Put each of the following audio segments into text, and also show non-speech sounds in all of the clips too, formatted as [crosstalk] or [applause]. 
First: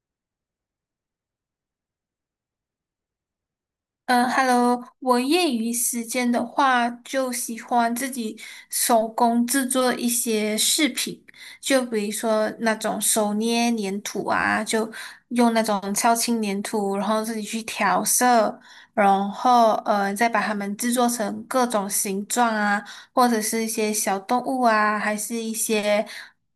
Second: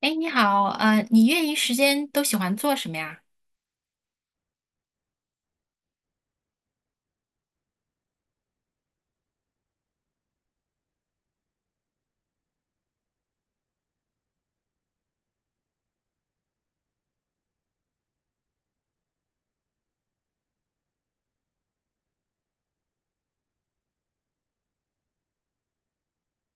哎，你好，你业余时间都喜欢做什么呀？嗯，Hello，我业余时间的话，就喜欢自己手工制作一些饰品，就比如说那种手捏粘土啊，就用那种超轻粘土，然后自己去调色，然后再把它们制作成各种形状啊，或者是一些小动物啊，还是一些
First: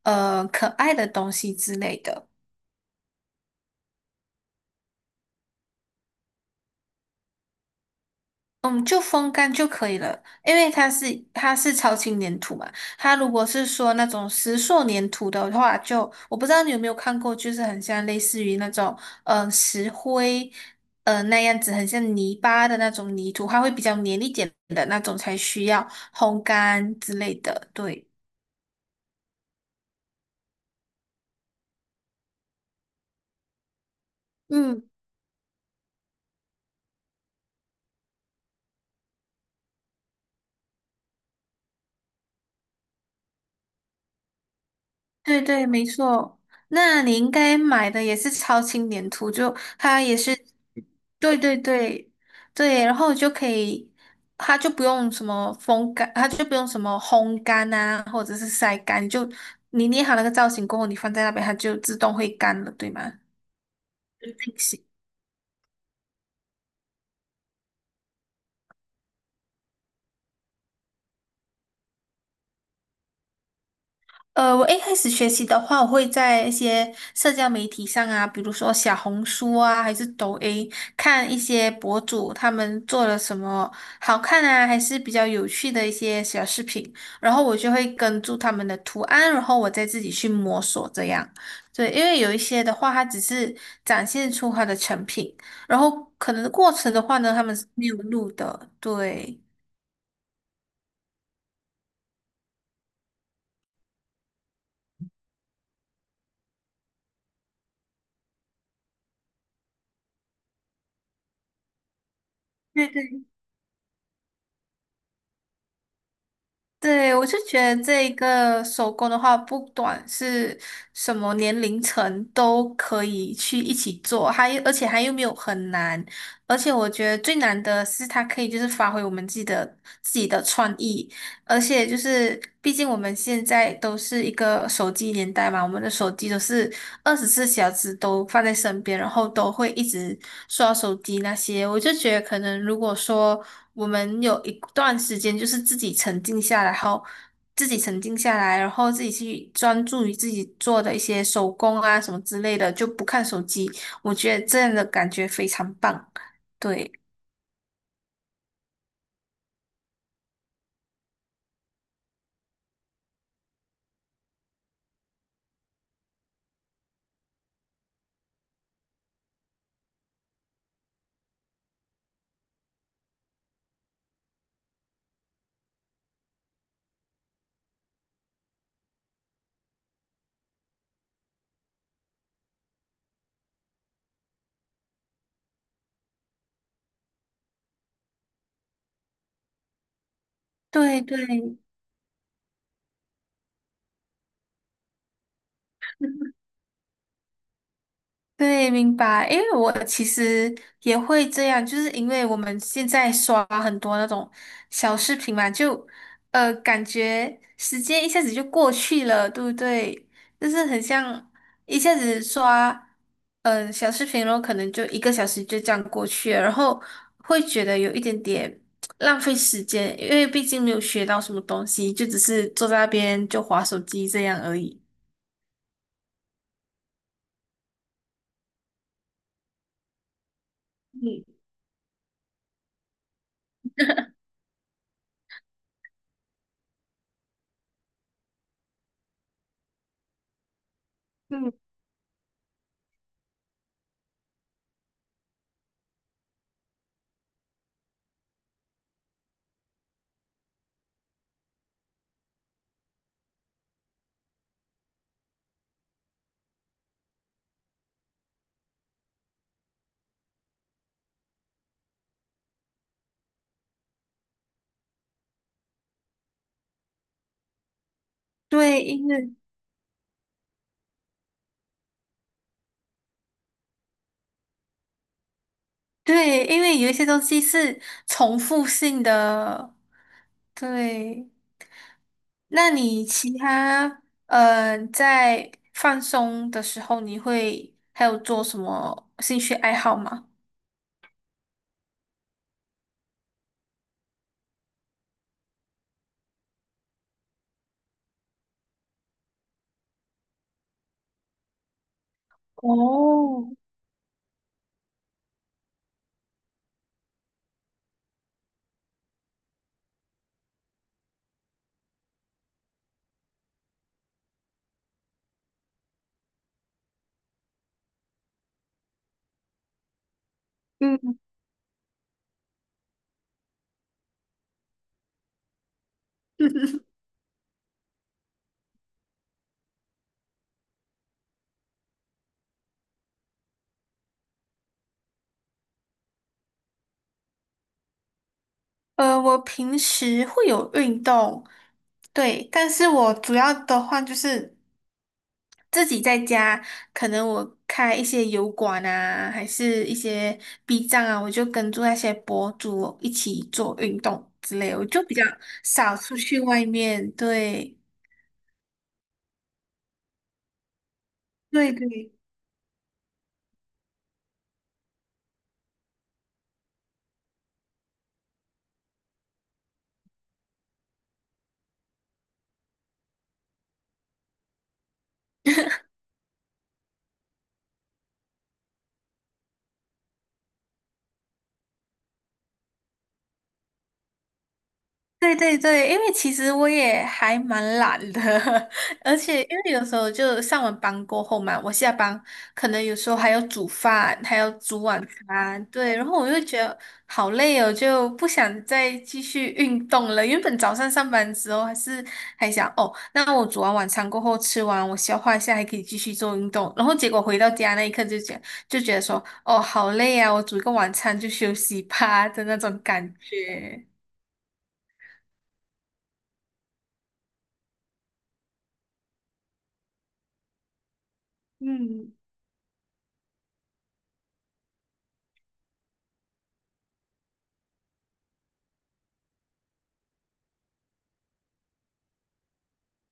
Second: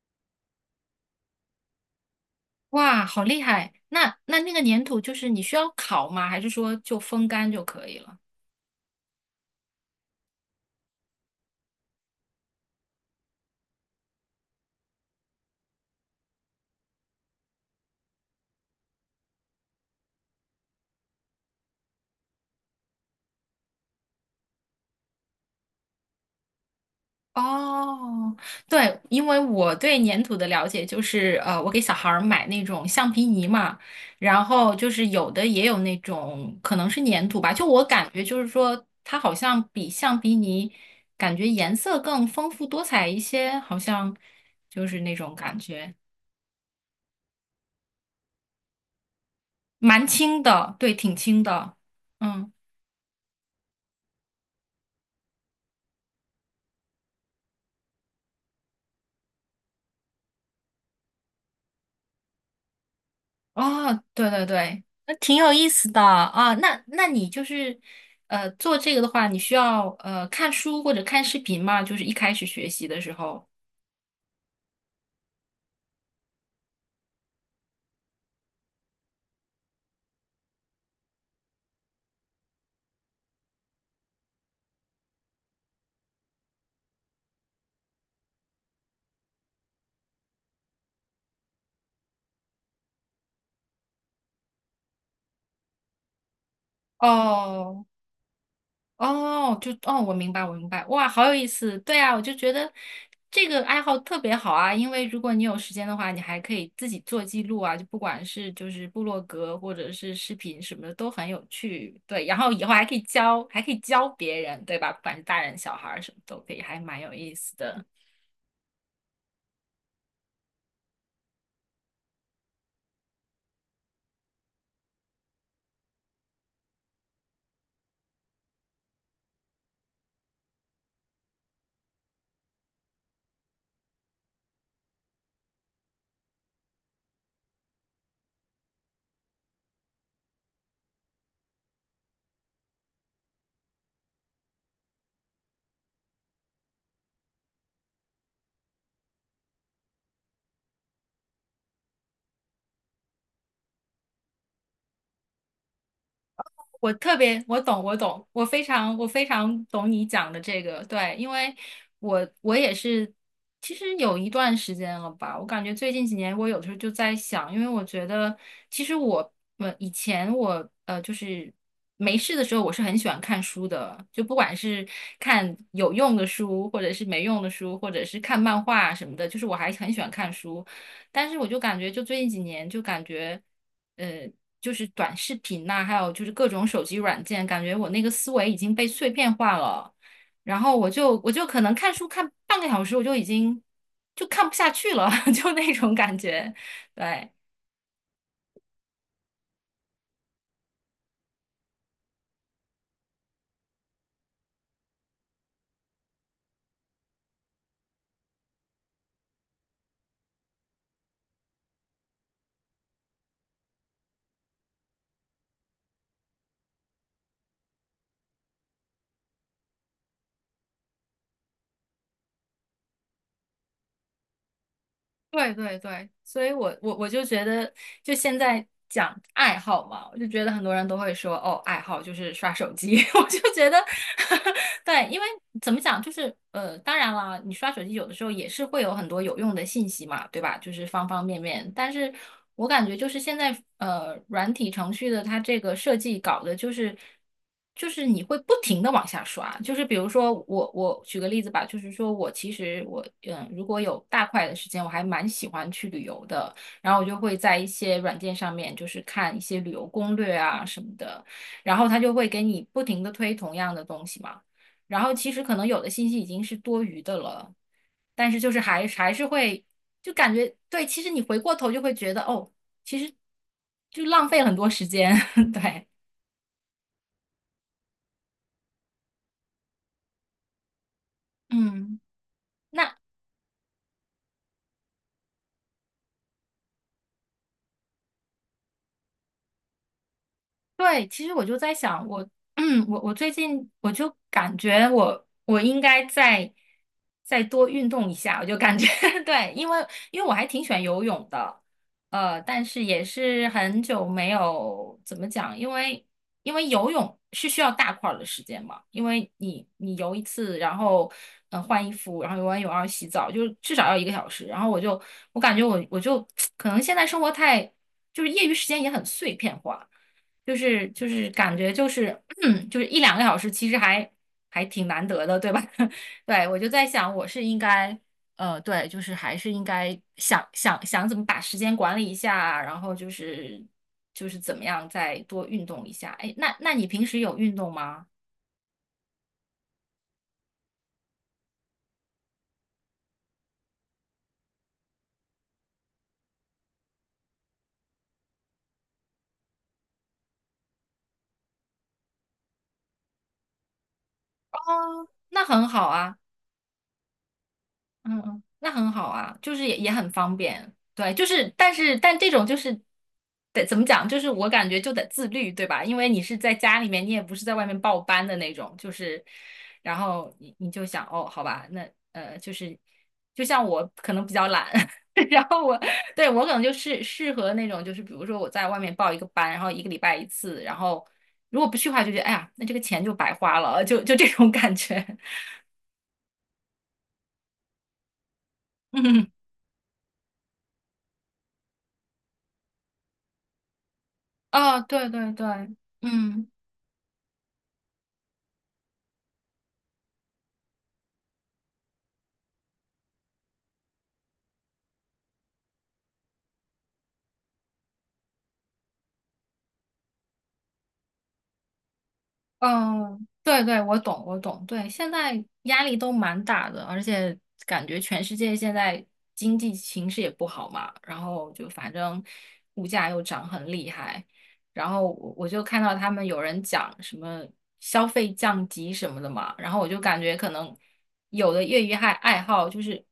可爱的东西之类的。哇，好厉害！那那个粘土就是你需要烤吗？还是说就风干就可以了？嗯，就风干就可以了，因为它是超轻粘土嘛。它如果是说那种石塑粘土的话就，我不知道你有没有看过，就是很像类似于那种石灰那样子，很像泥巴的那种泥土，它会比较黏一点的那种才需要烘干之类的。对，哦，对，因为我对粘土的了解就是，我给小孩儿买那种橡皮泥嘛，然后嗯。就是有的也有那种可能是粘土吧，就我感觉就是说它好像比橡皮泥感觉颜色更丰富多彩一些，好像就是那种对感对，没觉。错。那你应该买的也是超轻粘土，就它蛮也是，轻的，对，挺对轻对的。对嗯。对，然后就可以，它就不用什么风干，它就不用什么烘干啊，或者是晒干，就你捏好那个造型过后，你放在那边，它就自动会干了，对吗？哦，对就对定型。对，那挺有意思的啊。那那你就是，做这个的话，你需要看书或者看视频吗？就是一开始学习的时候。呃，我一开始学习的话，我会在一些社交媒体上啊，比如说小红书啊，还是抖音，看一些博主他们做了什么好看啊，还是比较有趣的一些小视频，然后我就会跟住他们的图案，然后我再自己去摸索这样。对，因为有一些的话，它只是展现出它的成品，然后可能过程的话呢，他们是哦没有录的。对，哦，我明白，我明白，哇，好有意思。对啊，我就觉得这个爱好特别好啊，因为如果你有时间的话，你还可以自己做记录啊，就不管是就是部落格或者是视频什么的都很有趣。对，然后以后还对可以对教，还可以教别人，对吧？不管是大人小孩儿什么都可以，还蛮有对，我意就思觉的。得这一个手工的话，不管是什么年龄层都可以去一起做，还而且还又没有很难，而且我觉得最难的是它可以就是发挥我们自己的自己的创意，而且就是，毕竟我们现在都是一个手机年代嘛，我们的手机都是24小时都放在身边，然后都会一直刷手机那些。我就觉得，可能如果说我们有一段时间就是自己沉静下来，然后自己沉静下来，然后自己去专注于自己做的一些手工啊什么之类的，就不看手机，我觉得这样的感觉非常棒。对，我特别，我懂，我懂，我非常，我非常懂你讲的这个，对，因为我也是，其实有一段时间了吧，我感觉最近几年我有的时候就在想，因为我觉得其实我，以前我就是没事的时候，我是很喜欢看书的，就不管是看有用的书，或者是没用的书，或者是看漫画什么的，就是我还很喜欢看书，但是我就感觉就最近几年就感觉。呃，就是短视频呐、还有就是各种手机软件，感觉我那个思维已经被碎片化了。然后我对，就对。我就可能看书看半个小时，我就已经就看不下去了，[laughs] 就那种感觉。对，对，明白。因为我其实也会这样，就是因为我们现在刷很多那种小视频嘛，就感觉时间一下子就过去了，对不对？就是很像一下子刷小视频，然后可能就1个小时就这样过去了，然后会觉得有一点点浪费时间，因为毕竟没有学到什么东西，就只是坐在那边就划手机这样而已。对对对，所以我就觉得，就现在讲爱好嘛，我就觉得很多人都会嗯说，哦，爱好就是刷手机，[laughs] 我就觉得，[laughs] 对，因为怎么讲，就是,当然了，你刷手机有的时候也是会有很多有用的信息嘛，对吧？就是方方面嗯，面，但是我感觉就是现在软体程序的它这个设计搞的就是。就是你会不停的往下刷，就是比如说我举个例子吧，就是说我其实我,如果有大块的时间，我还蛮喜欢去旅游的，然后我就会在一些软件上面就是看一些旅游攻略啊什么的，然后他就会给你不停的推同样的东西嘛，然后其实可能有的信息已经是多余的了，但是就是对，还因还是为会就感觉对，其实你回过头就会觉得哦，就浪费了很多时间，[laughs] 对。对，因为有一些东西是重复性的。对，嗯，那那你其他在放松的时候，你会还有做什么兴趣爱好吗？对，其实我就在想，我，[clears throat] 嗯，我最近我就感觉我应该再多运动一下，我就感觉 [laughs] 对，因为因为我还挺喜欢游泳的，但是也哦，是很久没有怎么讲，因为因为游泳是需要大块儿的时间嘛，因为你游一次，然后换衣服，然后游完泳然后洗澡，就是至少要一个小时，然后我感觉我就 [tsk] 可能现在生活太就是业余时间也很碎片化。就是就嗯，是感觉就是 [clears throat] 就是一两个小时，其实还挺难得的，对吧？[laughs] 对，我就在 [laughs] 想，我是应该对，就是还是应该想想怎么把时间管理一下啊，然后怎么样再多运动一下。哎，那你平时有运动吗？呃，我平时会有运动，对，但是我主要的话就是自己在家，可能我开一些油管啊，还是一些 B 站啊，我就跟住那些博主一起做运动之类，我就比较那很好少啊。出去外面，对，嗯嗯，那很好啊，就是也很方便，对，就是但对是对。但这种就是得怎么讲，就是我感觉就得自律，对吧？因为你是在家里面，你也不是在外面报班的那种，就是你就想哦，好吧，那就是就像我可能比较懒，[laughs] 然后我对我可能就是适合那种，就是比如说我在外面报一个班，然后一个礼拜一次，然后如果不去的话，就觉得哎呀，那这个钱就白花了，就这种感觉，对对对，因为其实我也还蛮懒的，[laughs] [laughs] 而嗯，且因为有时候就上完班过后嘛，我下班可能有时候还要煮饭，还要哦，煮晚对对对。餐，对，然后我就嗯。觉得好累哦，就不想再继续运动了。原本早上上班之后还是还想哦，那我煮完晚餐过后吃完，我消化一下还可以继续做运动，然后结果回到家那一刻就觉得说哦好累啊，我煮一个晚餐就休息吧 [laughs] 的那种感嗯，对对，觉，我懂，我懂。对，现在压力都蛮大的，而且感觉全世界现在经济形势也不好嘛，然后就反嗯。正物价又涨很厉害，然后我就看到他们有人讲什么消费降级什么的嘛，然后我就感觉可能有的业余爱好就是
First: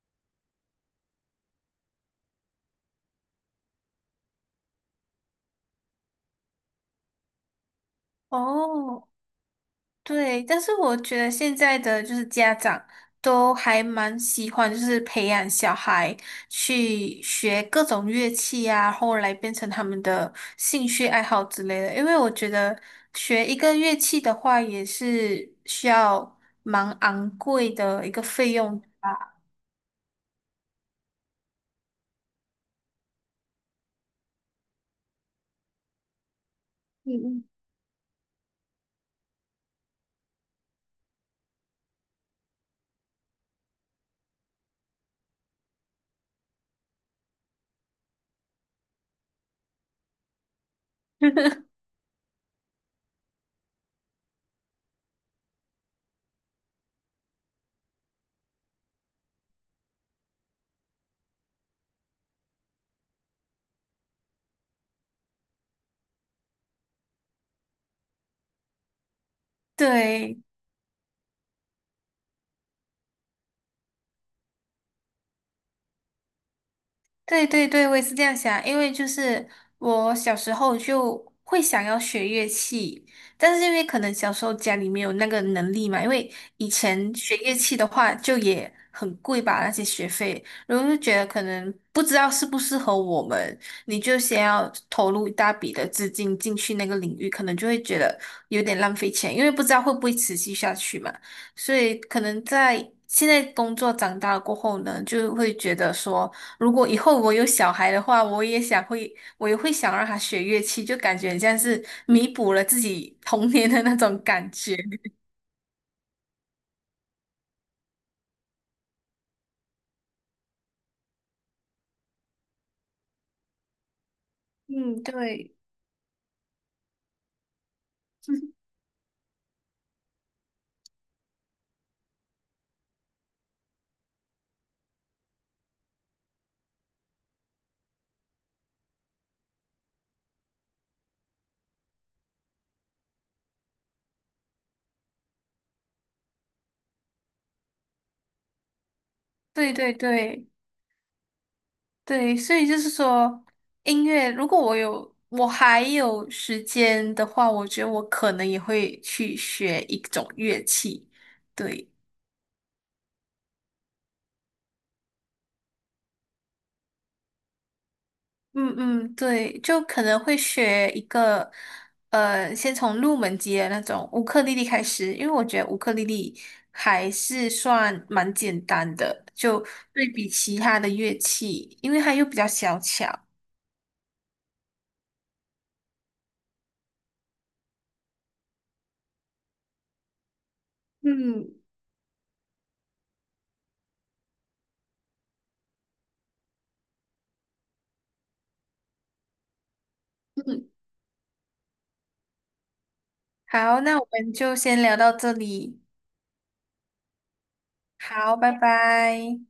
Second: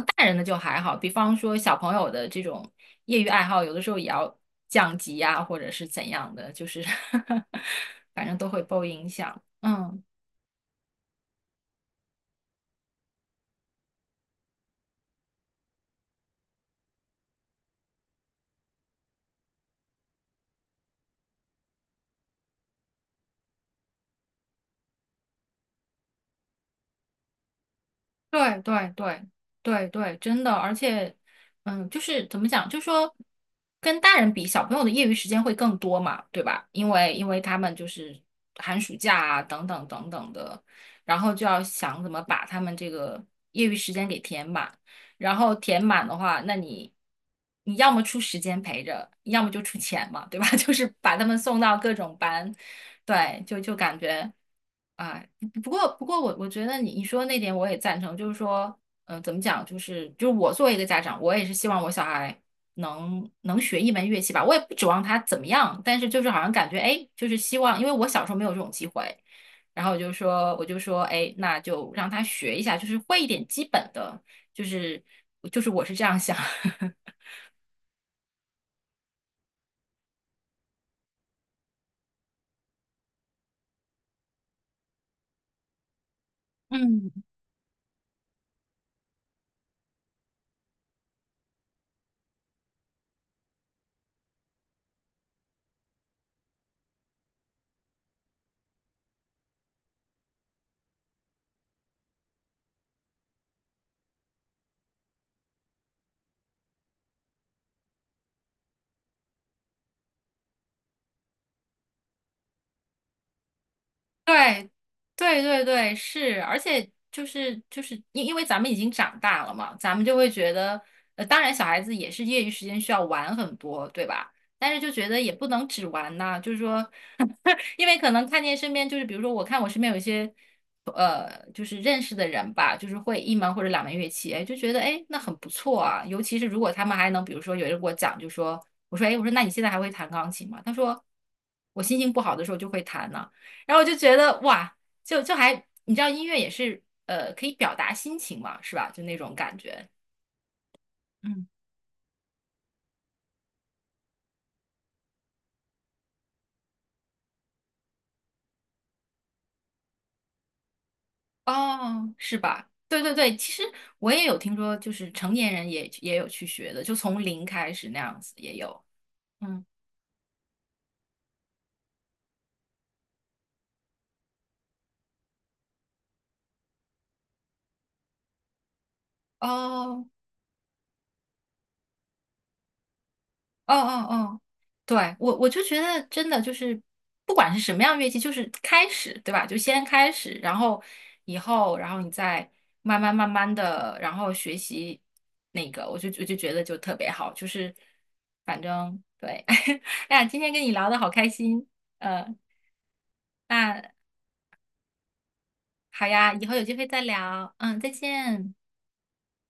大人的就还好，比方说小朋友的这种业余爱好，有的时候也要降级呀、或者是怎样的，就是 [laughs] 反正都会受影哦，响。嗯。对，但是我觉得现在的就是家长都还蛮喜欢，就是培养小孩去学各种乐器啊，后来变成他们的兴趣爱好之类的。因为我觉得学一个乐器的话，也是需要蛮昂贵的一个费对用。对对对对，真的，而且，嗯，就是怎么讲，就说跟大人比，小朋友的业余时间会更多嘛，对吧？因为嗯因为嗯。他们就是寒暑假啊，等等等等的，然后就要想怎么把他们这个业余时间给填满，然后填满的话，那你要么出时间陪着，要么就出钱嘛，对吧？[laughs] 就是把他们送到各种班，对，就感觉。啊。不过,我觉得你说的那点我也赞成，就是说，嗯、怎么讲，就是我作为一个家长，我也是希望我小孩能学一门乐器吧，我也不指望他怎么样，但是就是好像感觉，哎，就是希望，因为我小时候没有这种机会，然后我就对，说，我就说，哎，那就让他学一下，就是会一点基本的，就是就是我是这样想。[laughs] 对对对，我也是这样想，因为就是我小时候就会想要学乐器，但是因为可能小时候家里没有那个能力嘛，因为以前嗯。学乐器的话就也很贵吧，那些学费，然后就觉得可能不知道适不适合我们，你就先要投入一大笔的资金进去那个领域，可能就会觉得有点浪费钱，因为不知道会不会持续下去嘛，所以可能在现在工作长大了过后呢，就会觉得说。如果以后我有小孩的话，我也会想让他学乐器，就感觉很像是弥补了自己童年的那种感对，觉。对对对，是，而且就是因因为咱们已经长大了嘛，咱们就会觉得，当然小孩子也是业余时间需要玩很多，对吧？但是就嗯，觉得也不对，能只玩呐，就是说，[laughs] 因为可能看见身边就是，比如说我看我身边有一些，就是认识的人吧，就是会一门或者两门乐器，哎，就觉得哎那很不错啊，尤其是如果他们还能，比如说有人给我讲，就说我说哎，我说那你现在还会弹钢琴吗？他说我心情不好的时候就会弹呐。然后我就觉得哇，就还你知道音乐也是可以表达心情嘛，是吧？就那种感对觉。对对嗯，对，所以就是说，音乐，如果我还有时间的话，我觉得我可能也会去学一种乐器。对。哦，是吧？对对对，其实我也有听说，就是成年人也有去学的，就从零开始那样子也嗯有。嗯，对，嗯，就可能会学一个，呃，先从入门级的那种乌克丽丽开始，因为我觉得乌克丽丽还是算蛮简单的，就哦，对比其他的乐器，因为它又比较小巧。哦哦哦，对，我就觉得真的就是，不管是什么样乐器，就是开始，对吧？就先开始，然后以嗯后，然后你再慢慢慢慢的，然后学习那个，我就觉得就特别好，就是反正对，[laughs] 哎呀，今天跟嗯，你聊的好开心，呃，好，那那我们就先聊到这里，好呀，以后有机会再聊，嗯，再好，拜见。拜。